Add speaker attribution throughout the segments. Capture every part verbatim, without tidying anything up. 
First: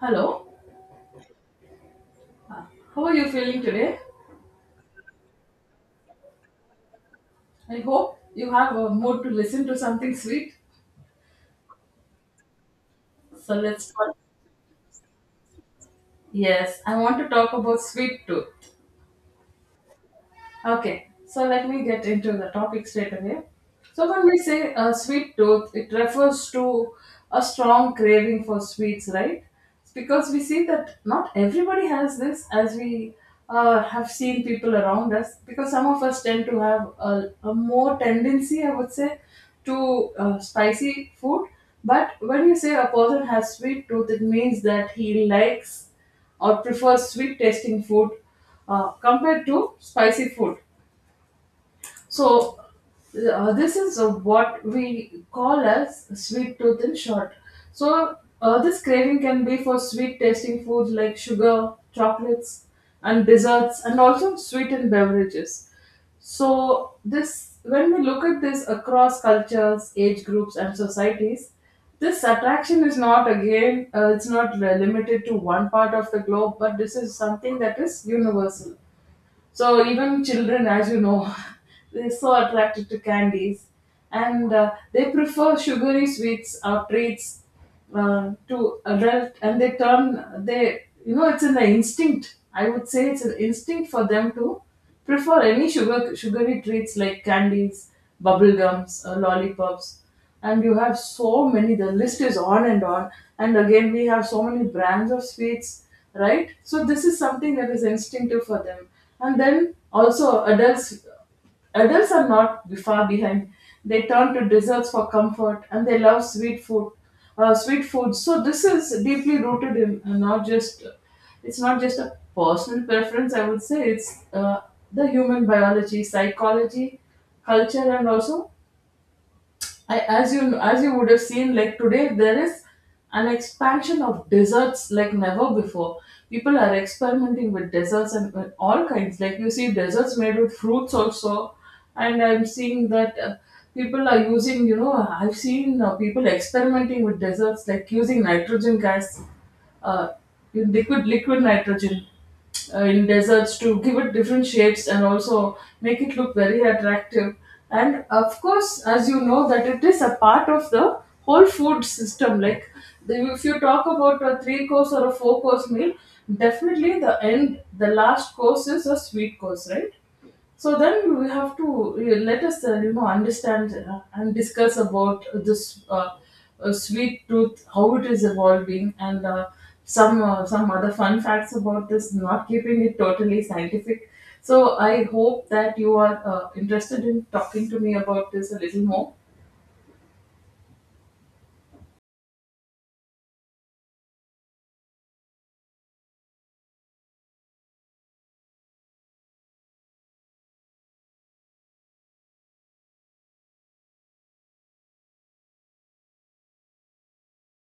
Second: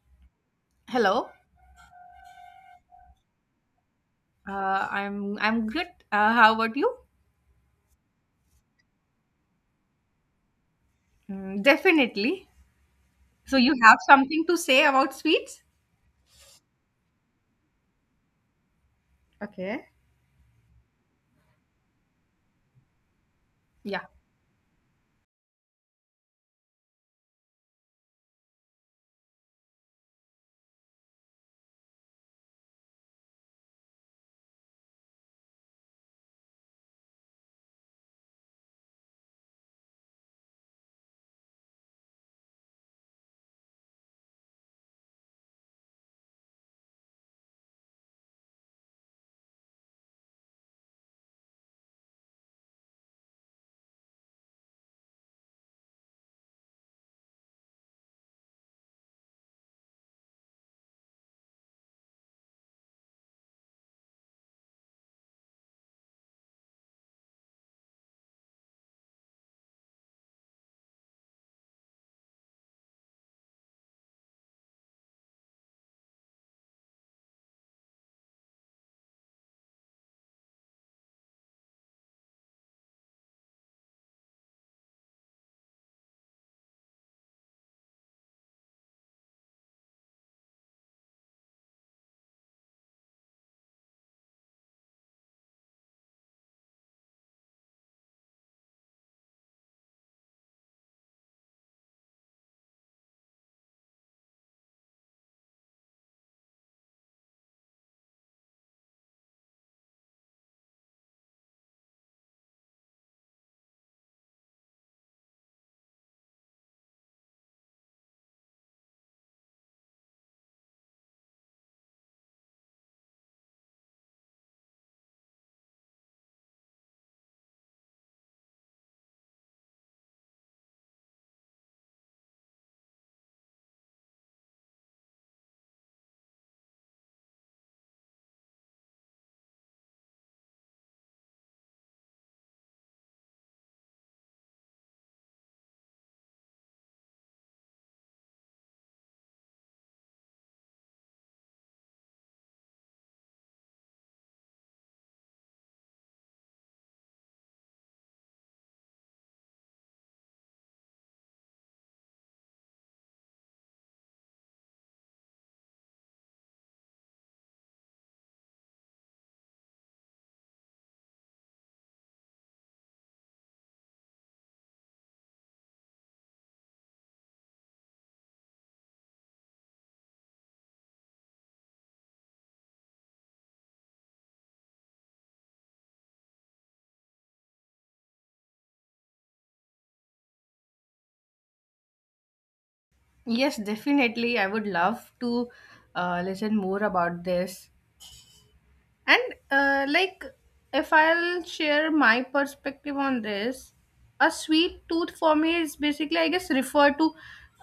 Speaker 1: Hello,
Speaker 2: Hello.
Speaker 1: how are you feeling today?
Speaker 2: Uh, I'm I'm good. Uh, how about you?
Speaker 1: I hope you have a mood to listen to something sweet.
Speaker 2: Mm, definitely.
Speaker 1: So
Speaker 2: So you
Speaker 1: let's
Speaker 2: have
Speaker 1: talk.
Speaker 2: something to say about sweets?
Speaker 1: Yes, I want to talk about sweet tooth.
Speaker 2: Okay.
Speaker 1: Okay, so let me get into the topic straight away.
Speaker 2: Yeah.
Speaker 1: So, when we say a sweet tooth, it refers to a strong craving for sweets, right? Because we see that not everybody has this, as we uh, have seen people around us, because some of us tend to have a, a more tendency, I would say, to uh, spicy food. But when you say a person has sweet tooth, it means that he likes or prefers sweet tasting food uh, compared to spicy food. So uh, this is uh, what we call as sweet tooth in short. So uh, this craving can be for sweet tasting foods like sugar, chocolates, and desserts, and also sweetened beverages. So this, when we look at this across cultures, age groups, and societies, this attraction is not again, uh, it's not uh, limited to one part of the globe, but this is something that is universal. So even children, as you know, they're so attracted to candies, and uh, they prefer sugary sweets or treats uh, to adult, and they turn they you know it's an instinct. I would say it's an instinct for them to prefer any sugar sugary treats like candies, bubble gums, or lollipops. And you have so many, the list is on and on. And again, we have so many brands of sweets, right? So, this is something that is instinctive for them. And then also, adults Adults are not be- far behind. They turn to desserts for comfort and they love sweet food. Uh, sweet food. So this is deeply rooted in uh, not just, it's not just a personal preference. I would say it's uh, the human biology, psychology, culture, and also, I, as you as you would have seen, like today there is an expansion of desserts like never before. People are experimenting with desserts and with all kinds. Like you see desserts made with fruits also, and I'm seeing that uh, people are using. You know, I've seen uh, people experimenting with desserts like using nitrogen gas, uh, in liquid liquid nitrogen uh, in deserts to give it different shapes and also make it look very attractive. And of course, as you know, that it is a part of the whole food system. Like the, if you talk about a three course or a four course meal, definitely the end, the last course is a sweet course, right? So then we have to uh, let us uh, you know understand uh, and discuss about this uh, uh, sweet tooth, how it is evolving, and uh, some uh, some other fun facts about this. Not keeping it totally scientific. So I hope that you are uh, interested in talking to me about this a little more.
Speaker 2: Yes, definitely. I would love to uh, listen more about this. And uh, like, if I'll share my perspective on this, a sweet tooth for me is basically, I guess, refer to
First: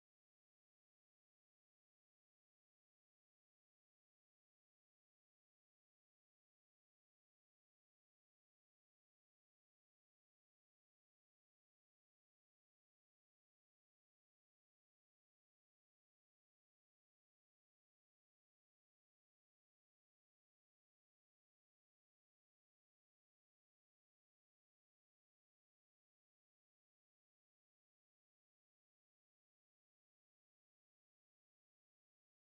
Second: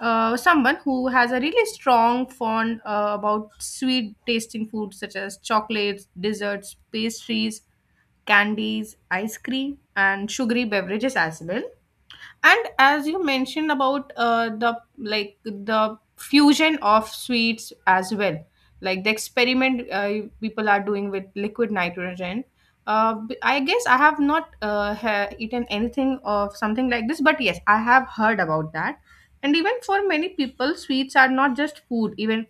Speaker 2: uh, someone who has a really strong fond uh, about sweet tasting foods such as chocolates, desserts, pastries, candies, ice cream, and sugary beverages as well. And as you mentioned about uh, the like the fusion of sweets as well, like the experiment uh, people are doing with liquid nitrogen, uh, b- I guess I have not uh, ha- eaten anything of something like this, but yes, I have heard about that. And even for many people, sweets are not just food, even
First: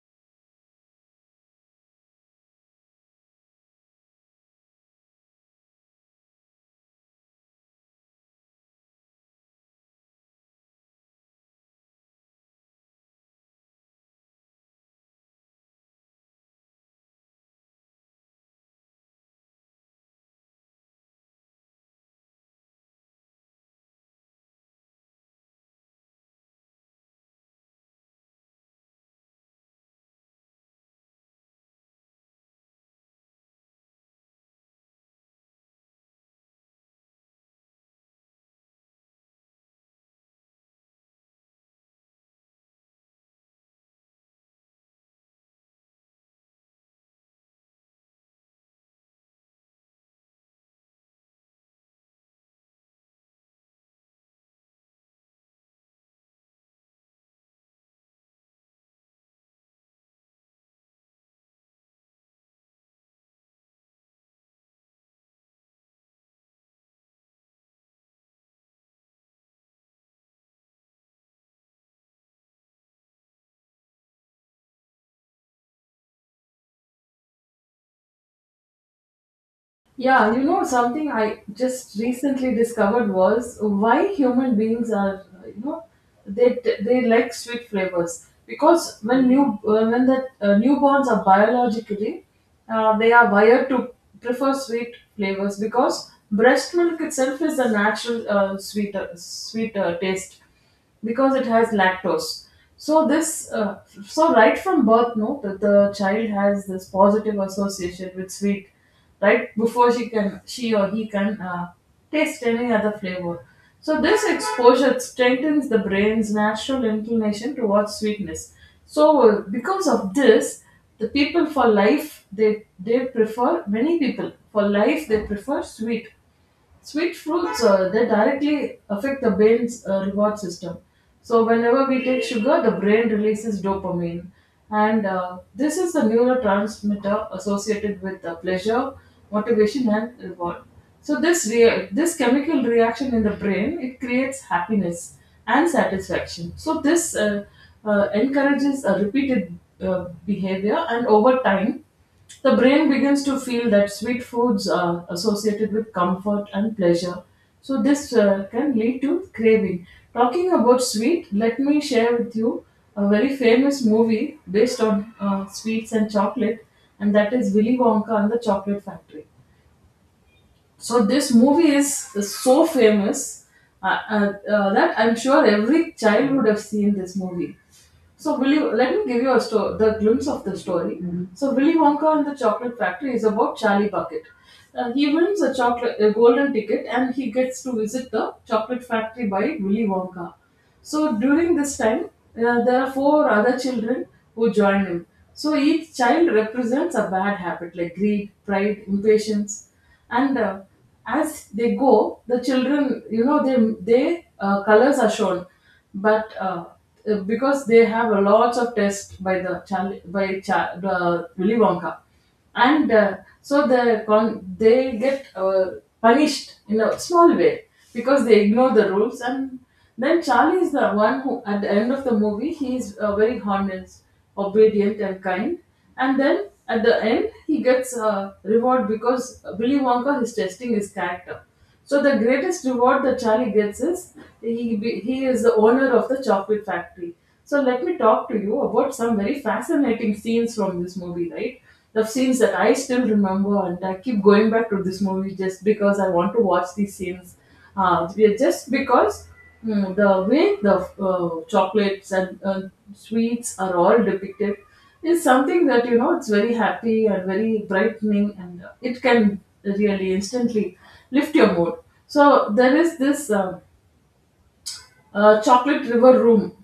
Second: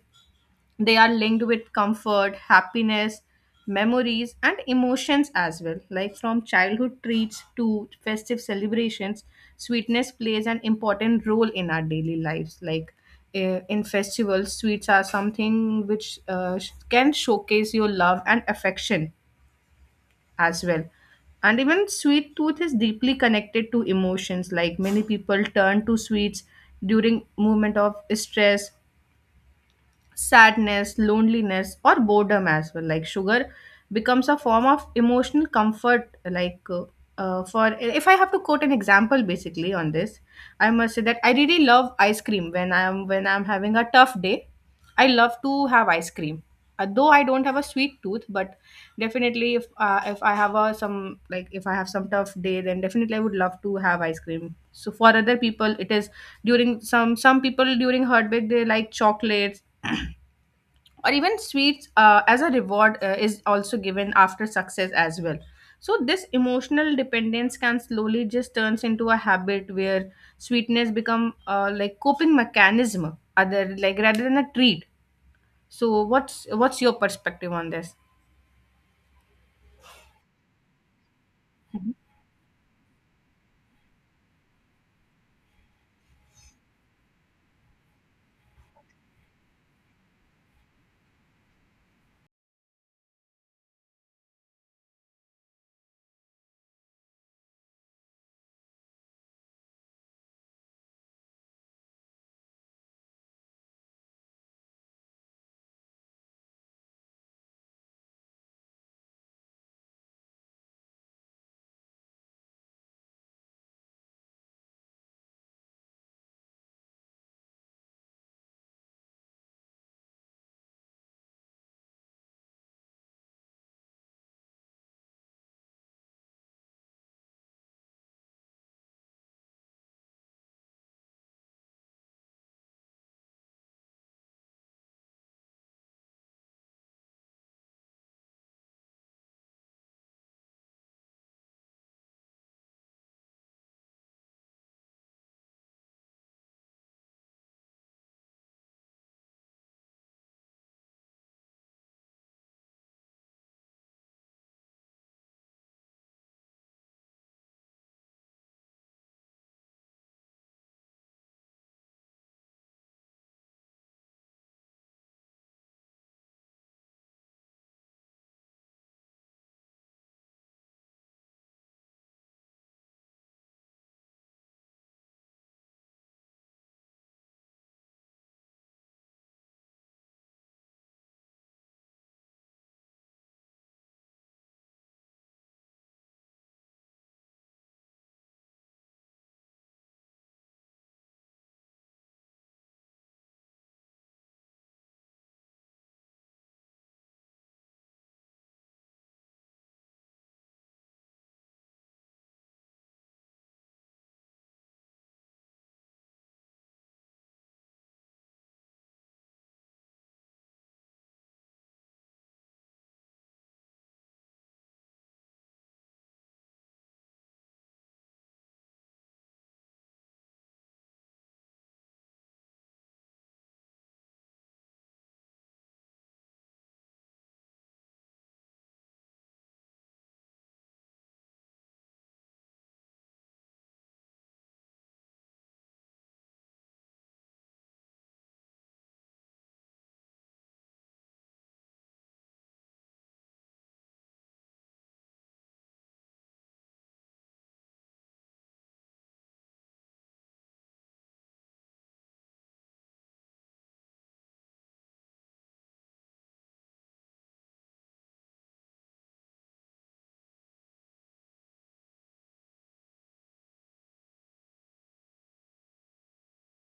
Speaker 2: they are linked with comfort, happiness, memories, and emotions as well. Like from childhood treats to festive celebrations, sweetness plays an important role in our daily lives. Like eh, in festivals, sweets are something which uh, sh- can showcase your love and affection as well. And even sweet tooth is deeply connected to emotions. Like many people turn to sweets during moment of stress, sadness, loneliness, or boredom as well. Like sugar becomes a form of emotional comfort. Like uh, uh, for if I have to quote an example basically on this, I must say that I really love ice cream when I'm when I'm having a tough day. I love to have ice cream. Uh, Though I don't have a sweet tooth, but definitely if uh, if I have a some, like if I have some tough day, then definitely I would love to have ice cream. So for other people, it is during some some people during heartbreak they like chocolates or even sweets uh, as a reward uh, is also given after success as well. So this emotional dependence can slowly just turns into a habit where sweetness become uh, like coping mechanism, other like rather than a treat. So what's what's your perspective on this?
Speaker 1: Yeah, you know something I just recently discovered was why human beings, are you know, they they like sweet flavors because when new uh, when the uh, newborns are biologically, uh, they are wired to prefer sweet flavors because breast milk itself is a natural uh, sweeter sweeter taste because it has lactose. So this, uh, so right from birth, no, that the child has this positive association with sweet, right before she can, she or he can uh, taste any other flavor. So this exposure strengthens the brain's natural inclination towards sweetness. So uh, because of this, the people for life they they prefer many people for life they prefer sweet Sweet fruits. Uh, they directly affect the brain's uh, reward system. So whenever we take sugar, the brain releases dopamine, and uh, this is the neurotransmitter associated with uh, pleasure, motivation, and reward. So this rea- this chemical reaction in the brain, it creates happiness and satisfaction. So this uh, uh, encourages a repeated uh, behavior, and over time the brain begins to feel that sweet foods are associated with comfort and pleasure. So, this uh, can lead to craving. Talking about sweet, let me share with you a very famous movie based on uh, sweets and chocolate, and that is Willy Wonka and the Chocolate Factory. So, this movie is, is so famous, uh, uh, uh, that I'm sure every child would have seen this movie. So Willy, let me give you a story, the glimpse of the story. Mhm. So Willy Wonka and the Chocolate Factory is about Charlie Bucket. Uh, he wins a chocolate, a golden ticket, and he gets to visit the chocolate factory by Willy Wonka. So during this time, uh, there are four other children who join him. So each child represents a bad habit like greed, pride, impatience, and uh, as they go, the children, you know, they they uh, colors are shown, but uh, uh, because they have a lot of test by the Charlie, by Char, the Willy Wonka, and uh, so the con- they get uh, punished in a small way because they ignore the rules, and then Charlie is the one who at the end of the movie he is uh, very honest, obedient and kind, and then at the end he gets a reward because Willy Wonka is testing his character. So the greatest reward that Charlie gets is he be, he is the owner of the chocolate factory. So let me talk to you about some very fascinating scenes from this movie, right? The scenes that I still remember, and I keep going back to this movie just because I want to watch these scenes. Uh, we- are just because mm, The way the uh, chocolates and uh, sweets are all depicted is something that, you know, it's very happy and very brightening, and uh, it can really instantly lift your mood. So there is this uh, uh, Chocolate River Room.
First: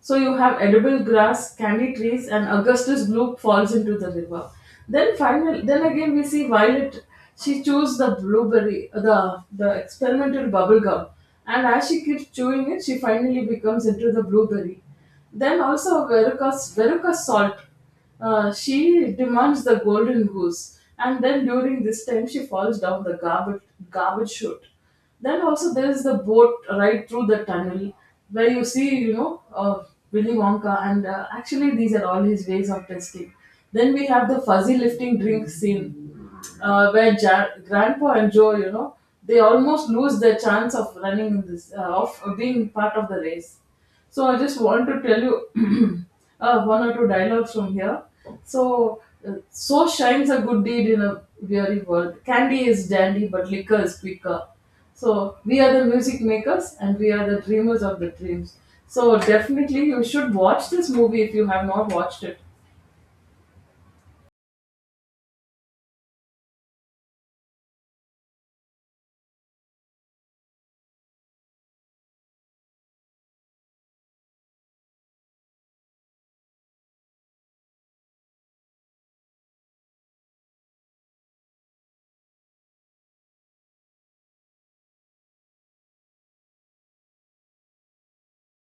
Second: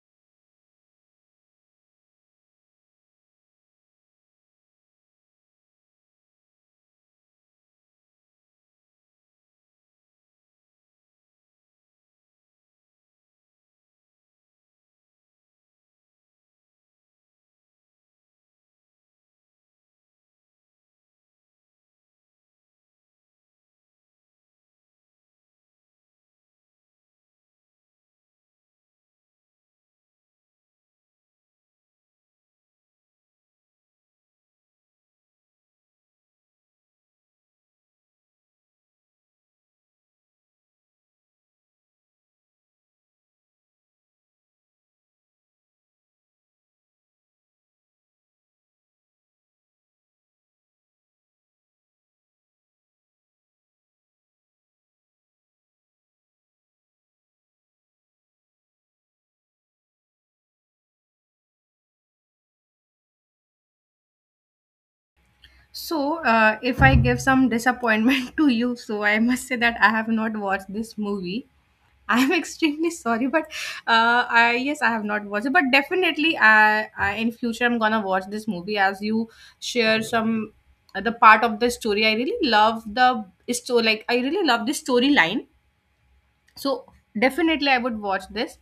Speaker 1: So you have edible grass, candy trees, and Augustus Bloop falls into the river. Then final, then again we see Violet. She chews the blueberry, the the experimental bubble gum, and as she keeps chewing it, she finally becomes into the blueberry. Then also Veruca's Veruca Salt. Uh, she demands the golden goose, and then during this time she falls down the garbage garbage chute. Then also there is the boat ride through the tunnel where you see, you know, uh, Willy Wonka, and uh, actually these are all his ways of testing. Then we have the fuzzy lifting drink scene uh, where ja- Grandpa and Joe, you know, they almost lose their chance of running in this, uh, of of being part of the race. So I just want to tell you uh, one or two dialogues from here. So, uh, so shines a good deed in a weary world. Candy is dandy, but liquor is quicker. So we are the music makers and we are the dreamers of the dreams. So definitely you should watch this movie if you have not watched it.
Speaker 2: So uh, if I give some disappointment to you, so I must say that I have not watched this movie. I'm extremely sorry, but uh, I yes, I have not watched it, but definitely, I, I in future I'm gonna watch this movie as you share some uh, the part of the story. I really love the story, like I really love the storyline. So definitely I would watch this.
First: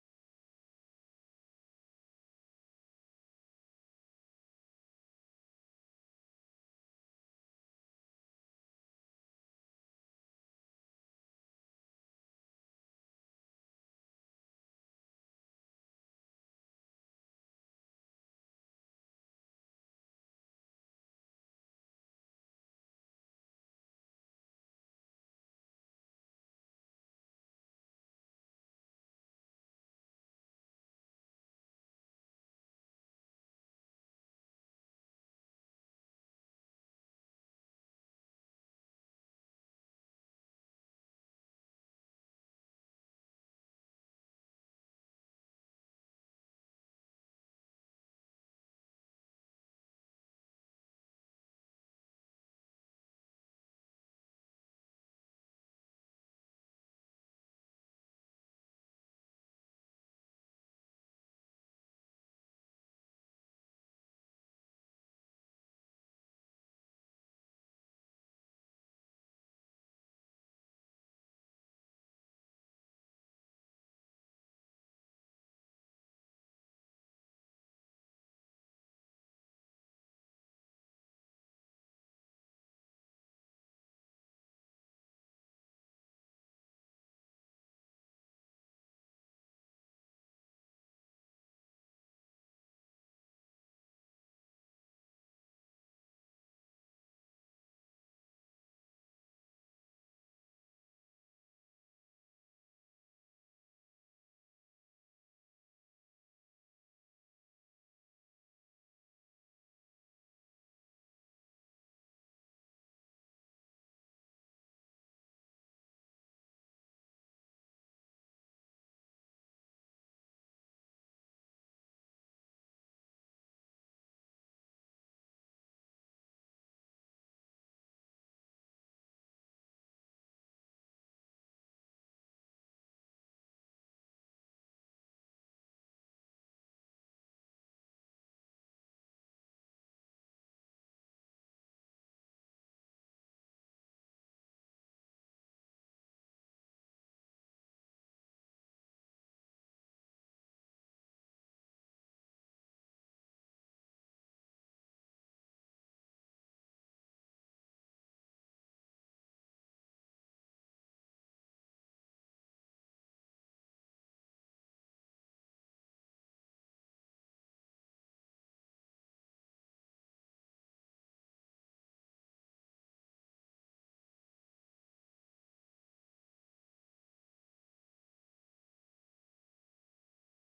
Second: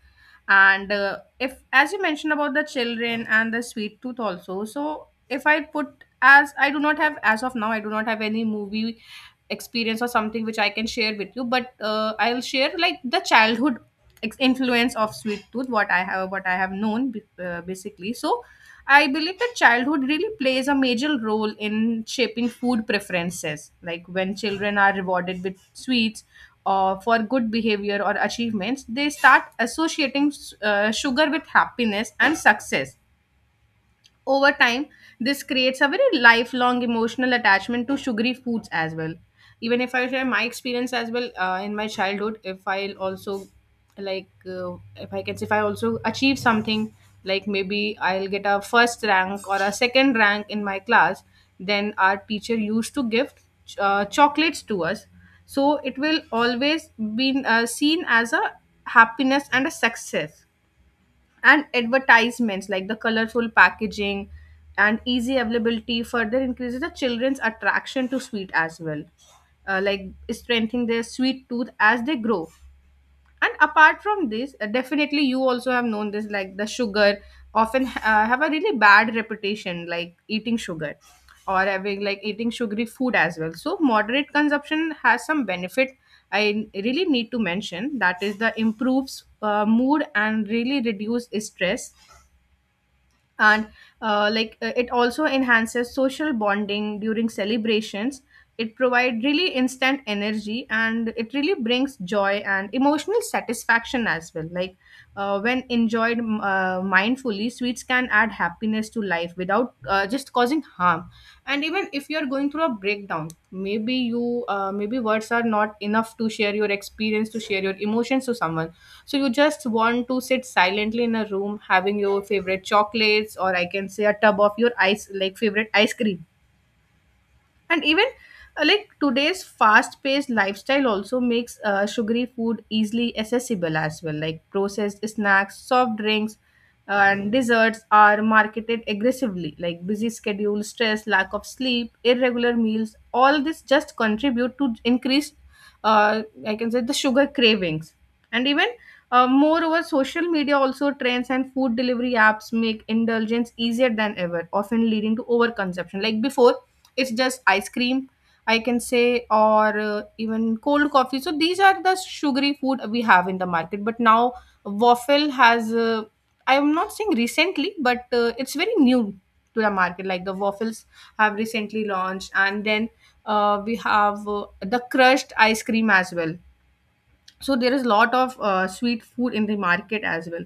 Speaker 2: And uh, if as you mentioned about the children and the sweet tooth also, so if I put as I do not have, as of now I do not have any movie experience or something which I can share with you, but uh, I'll share like the childhood ex- influence of sweet tooth, what I have, what I have known, b- uh, basically. So I believe that childhood really plays a major role in shaping food preferences. Like when children are rewarded with sweets uh, for good behavior or achievements, they start associating uh, sugar with happiness and success. Over time, this creates a very lifelong emotional attachment to sugary foods as well. Even if I share my experience as well, uh, in my childhood, if I also like, uh, if I can say, if I also achieve something, like maybe I'll get a first rank or a second rank in my class, then our teacher used to give uh, chocolates to us. So it will always be uh, seen as a happiness and a success. And advertisements like the colorful packaging and easy availability further increases the children's attraction to sweet as well, uh, like strengthening their sweet tooth as they grow. And apart from this, uh, definitely you also have known this, like the sugar often uh, have a really bad reputation, like eating sugar or having like eating sugary food as well. So moderate consumption has some benefit, I really need to mention, that is the improves uh, mood and really reduce stress. And uh, like uh, it also enhances social bonding during celebrations. It provides really instant energy and it really brings joy and emotional satisfaction as well. Like uh, when enjoyed uh, mindfully, sweets can add happiness to life without uh, just causing harm. And even if you are going through a breakdown, maybe you, uh, maybe words are not enough to share your experience, to share your emotions to someone. So you just want to sit silently in a room, having your favorite chocolates, or I can say a tub of your ice, like favorite ice cream. And even uh, like today's fast-paced lifestyle also makes uh, sugary food easily accessible as well, like processed snacks, soft drinks, uh, and desserts are marketed aggressively, like busy schedule, stress, lack of sleep, irregular meals, all this just contribute to increased uh, I can say the sugar cravings. And even uh, moreover social media also trends and food delivery apps make indulgence easier than ever, often leading to overconsumption. Like before, it's just ice cream, I can say, or uh, even cold coffee. So these are the sugary food we have in the market, but now waffle has, uh, I am not saying recently, but uh, it's very new to the market. Like the waffles have recently launched, and then uh, we have uh, the crushed ice cream as well. So there is lot of uh, sweet food in the market as well.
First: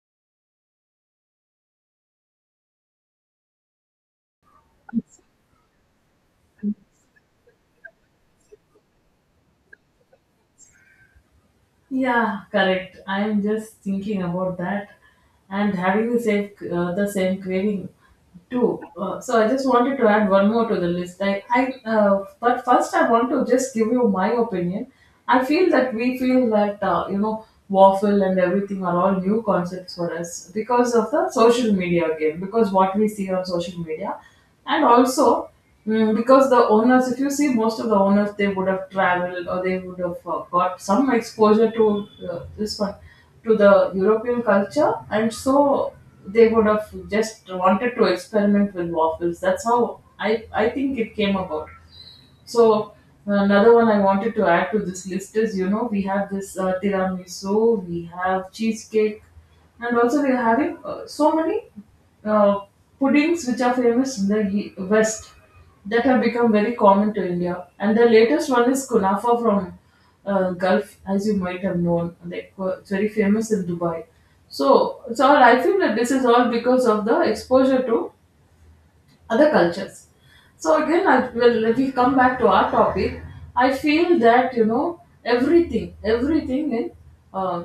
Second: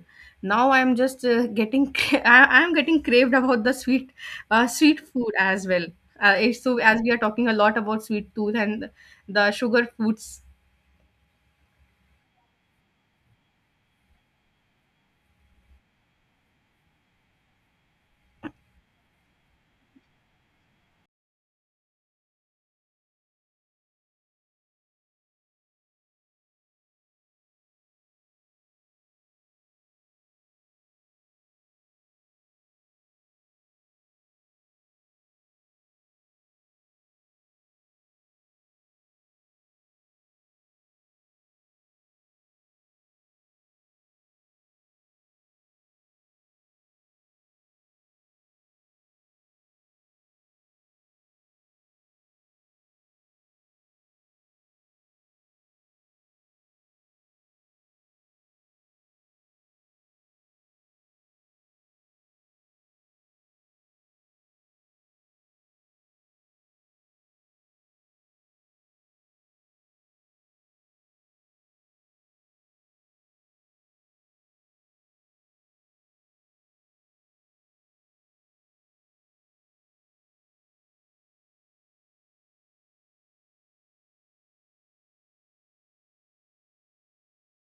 Speaker 2: Now I'm just uh, getting, I- I'm getting craved about the sweet, uh, sweet food as well. Uh, it's- so as we are talking a lot about sweet tooth and the sugar foods,
Speaker 1: Yeah, correct. I'm just thinking about that and having the same uh, the same craving too. Uh, so I just wanted to add one more to the list. I, I uh, But first I want to just give you my opinion. I feel that we feel that uh, you know, waffle and everything are all new concepts for us because of the social media again. Because what we see on social media, and also, mm, because the owners, if you see, most of the owners they would have traveled or they would have uh, got some exposure to uh, this one, to the European culture, and so they would have just wanted to experiment with waffles. That's how I I think it came about. So another one I wanted to add to this list is, you know, we have this uh, tiramisu, we have cheesecake, and also we are having uh, so many uh, puddings which are famous in the ye- West that have become very common to India. And the latest one is kunafa from uh, Gulf, as you might have known. Like, uh, it's very famous in Dubai. So, so I feel that this is all because of the exposure to other cultures. So again, I will, if we come back to our topic, I feel that, you know, everything, everything in uh,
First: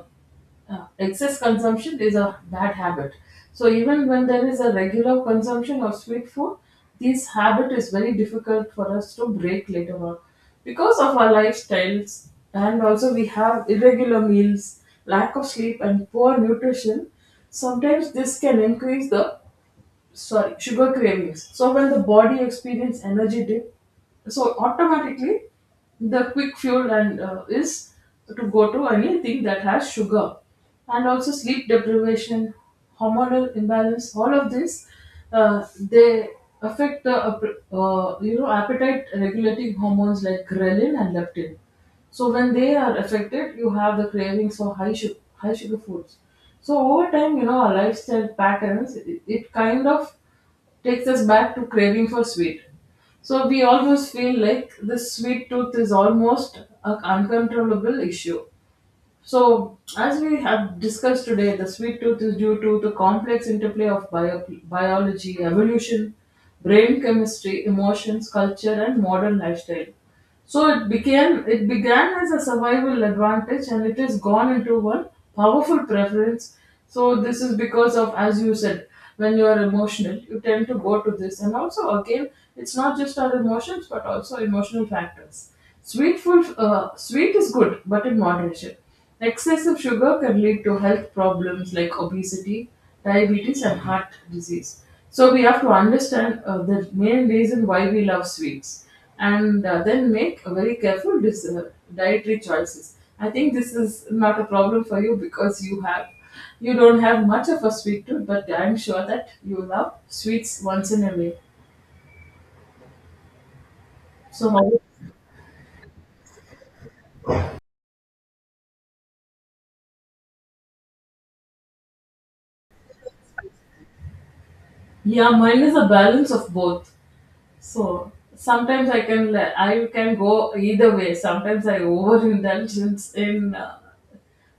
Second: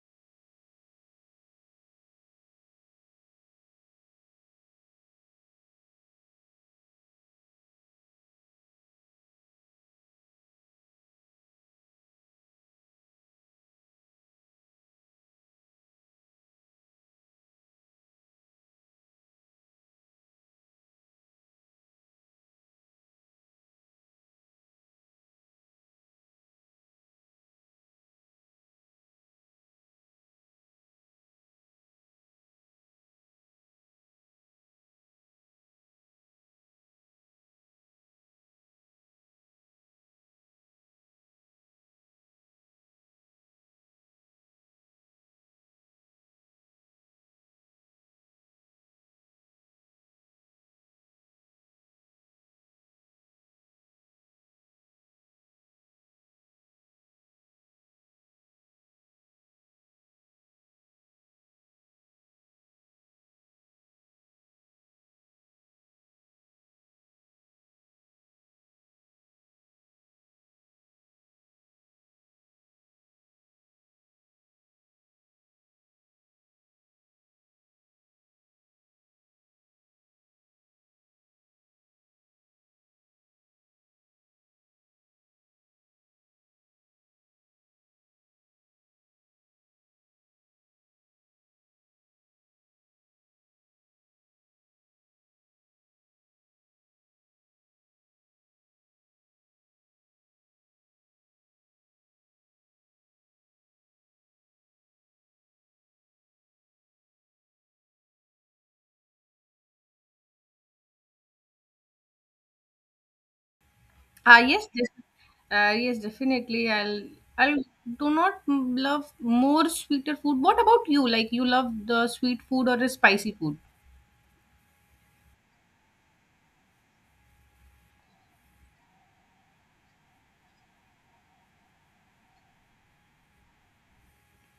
Speaker 1: uh, excess consumption is a bad habit. So even when there is a regular consumption of sweet food, this habit is very difficult for us to break later on because of our lifestyles, and also we have irregular meals, lack of sleep, and poor nutrition. Sometimes this can increase the, sorry, sugar cravings. So when the body experience energy dip, so automatically the quick fuel and uh, is to go to anything that has sugar, and also sleep deprivation, hormonal imbalance. All of this, uh, they affect the uh, you know appetite regulating hormones like ghrelin and leptin. So when they are affected, you have the cravings for high sugar, high sugar foods. So over time, you know, our lifestyle patterns, it, it kind of takes us back to craving for sweet. So we always feel like this sweet tooth is almost an uncontrollable issue. So, as we have discussed today, the sweet tooth is due to the complex interplay of bio- biology, evolution, brain chemistry, emotions, culture, and modern lifestyle. So it became it began as a survival advantage and it has gone into one powerful preference. So this is because of, as you said, when you are emotional, you tend to go to this. And also again, it's not just our emotions but also emotional factors. Sweet food, uh, sweet is good, but in moderation. Excessive sugar can lead to health problems like obesity, diabetes, and heart disease. So we have to understand uh, the main reason why we love sweets, and uh, then make a very careful dis- uh, dietary choices. I think this is not a problem for you because you have you don't have much of a sweet tooth, but I'm sure that you love sweets once in a way.
Speaker 2: ah,
Speaker 1: So
Speaker 2: yes,
Speaker 1: how?
Speaker 2: yes, uh, yes, definitely i'll i'll do not m- love more sweeter food. What about you? Like you love the sweet food or the spicy food?
Speaker 1: Yeah, mine is a balance of both. So sometimes I can I can go either way. Sometimes I overindulgence in in, uh,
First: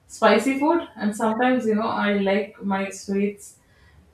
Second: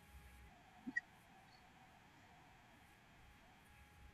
Speaker 1: spicy food, and sometimes you know I like my sweets.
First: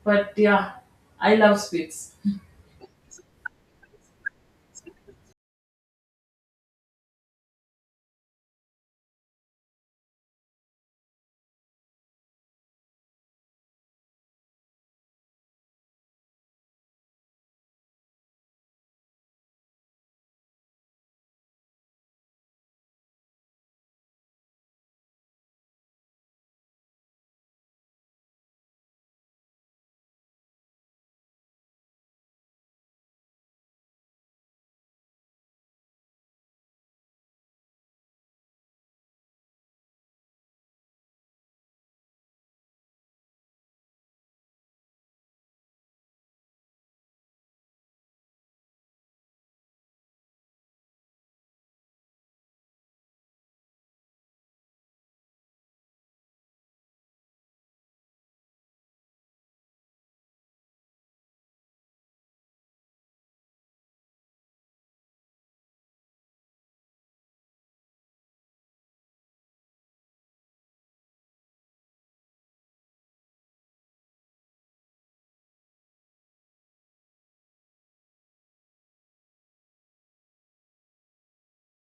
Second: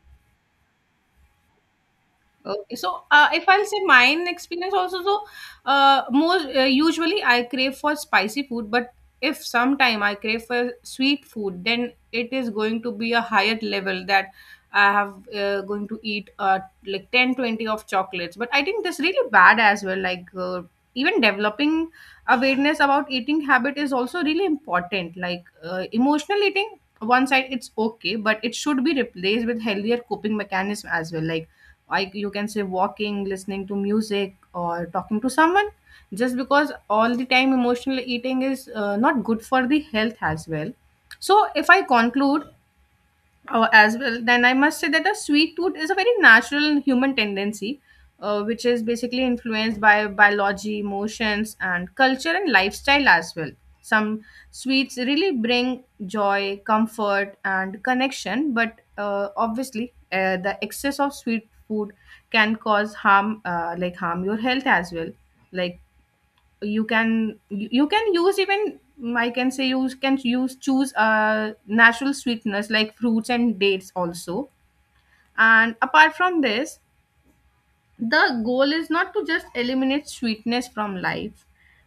Speaker 1: But yeah, I love sweets.
Speaker 2: Okay, so uh, if I'll say mine experience also, so uh, most uh, usually I crave for spicy food, but if sometime I crave for sweet food, then it is going to be a higher level that I have uh, going to eat uh, like ten twenty of chocolates. But I think that's really bad as well. Like uh, even developing awareness about eating habit is also really important. Like uh, emotional eating, one side it's okay, but it should be replaced with healthier coping mechanism as well. Like I, you can say walking, listening to music, or talking to someone. Just because all the time emotional eating is uh, not good for the health as well. So, if I conclude uh, as well, then I must say that a sweet tooth is a very natural human tendency uh, which is basically influenced by biology, emotions, and culture, and lifestyle as well. Some sweets really bring joy, comfort, and connection, but uh, obviously uh, the excess of sweet food can cause harm, uh, like harm your health as well. Like you can, you you can use, even mm, I can say you can use choose uh natural sweeteners like fruits and dates also. And apart from this, the goal is not to just eliminate sweetness from life,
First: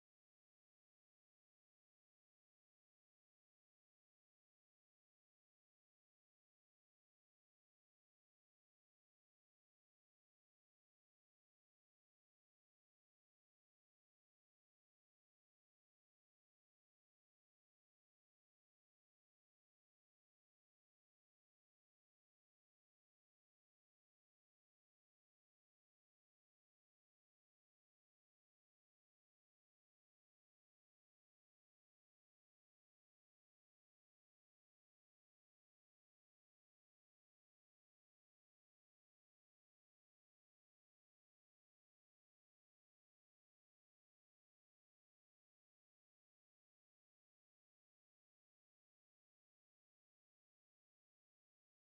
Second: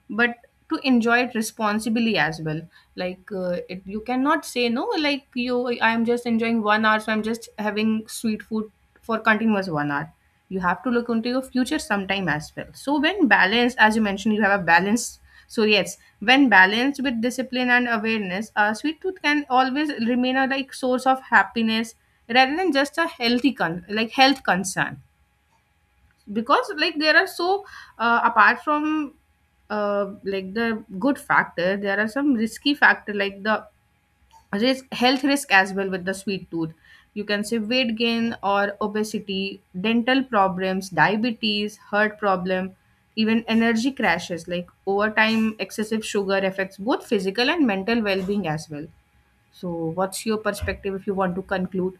Speaker 2: but to enjoy it responsibly as well. Like uh, it, you cannot say no, like you, I am just enjoying one hour, so I'm just having sweet food for continuous one hour. You have to look into your future sometime as well. So when balanced, as you mentioned, you have a balance. So yes, when balanced with discipline and awareness, uh, sweet tooth can always remain a like source of happiness, rather than just a healthy con- like health concern. Because like there are so uh, apart from uh, like the good factor, there are some risky factor, like the risk, health risk as well with the sweet tooth. You can say weight gain or obesity, dental problems, diabetes, heart problem, even energy crashes. Like over time excessive sugar affects both physical and mental well-being as well. So what's your perspective if you want to conclude?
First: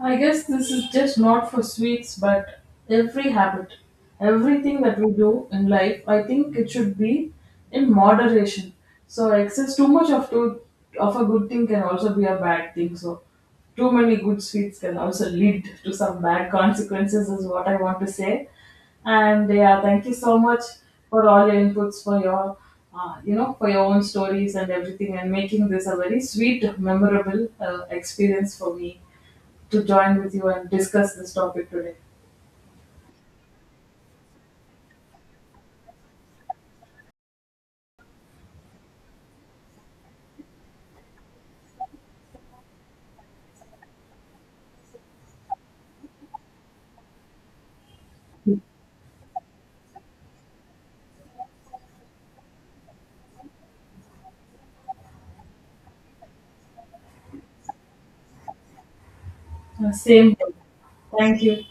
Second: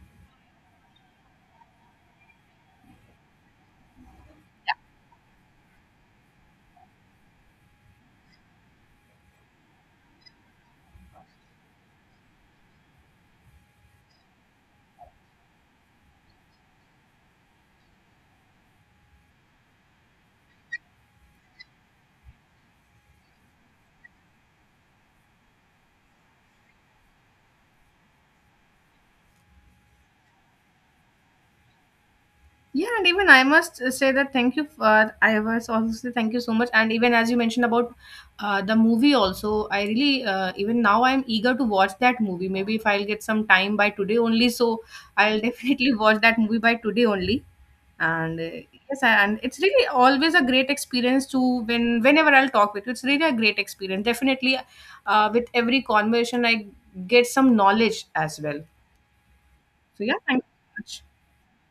Speaker 1: I guess this is just not for sweets, but every habit, everything that we do in life, I think it should be in moderation. So excess, too much of, too of a good thing can also be a bad thing. So too many good sweets can also lead to some bad consequences is what I want to say. And yeah, thank you so much for all your inputs, for your uh, you know, for your own stories and everything, and making this a very sweet, memorable uh, experience for me to join with you and discuss this topic today.
Speaker 2: Yeah, and even I must say that thank you for, I was also say thank you so much. And even as you mentioned about uh, the movie, also I really uh, even now I'm eager to watch that movie. Maybe if I'll get some time by today only, so I'll definitely watch that movie by today only. And uh, yes, and it's really always a great experience to when whenever I'll talk with you, it's really a great experience. Definitely, uh, with every conversation, I get some knowledge as well.
Speaker 1: Uh,
Speaker 2: So yeah,
Speaker 1: same
Speaker 2: thank you
Speaker 1: here.
Speaker 2: so much.
Speaker 1: Thank you.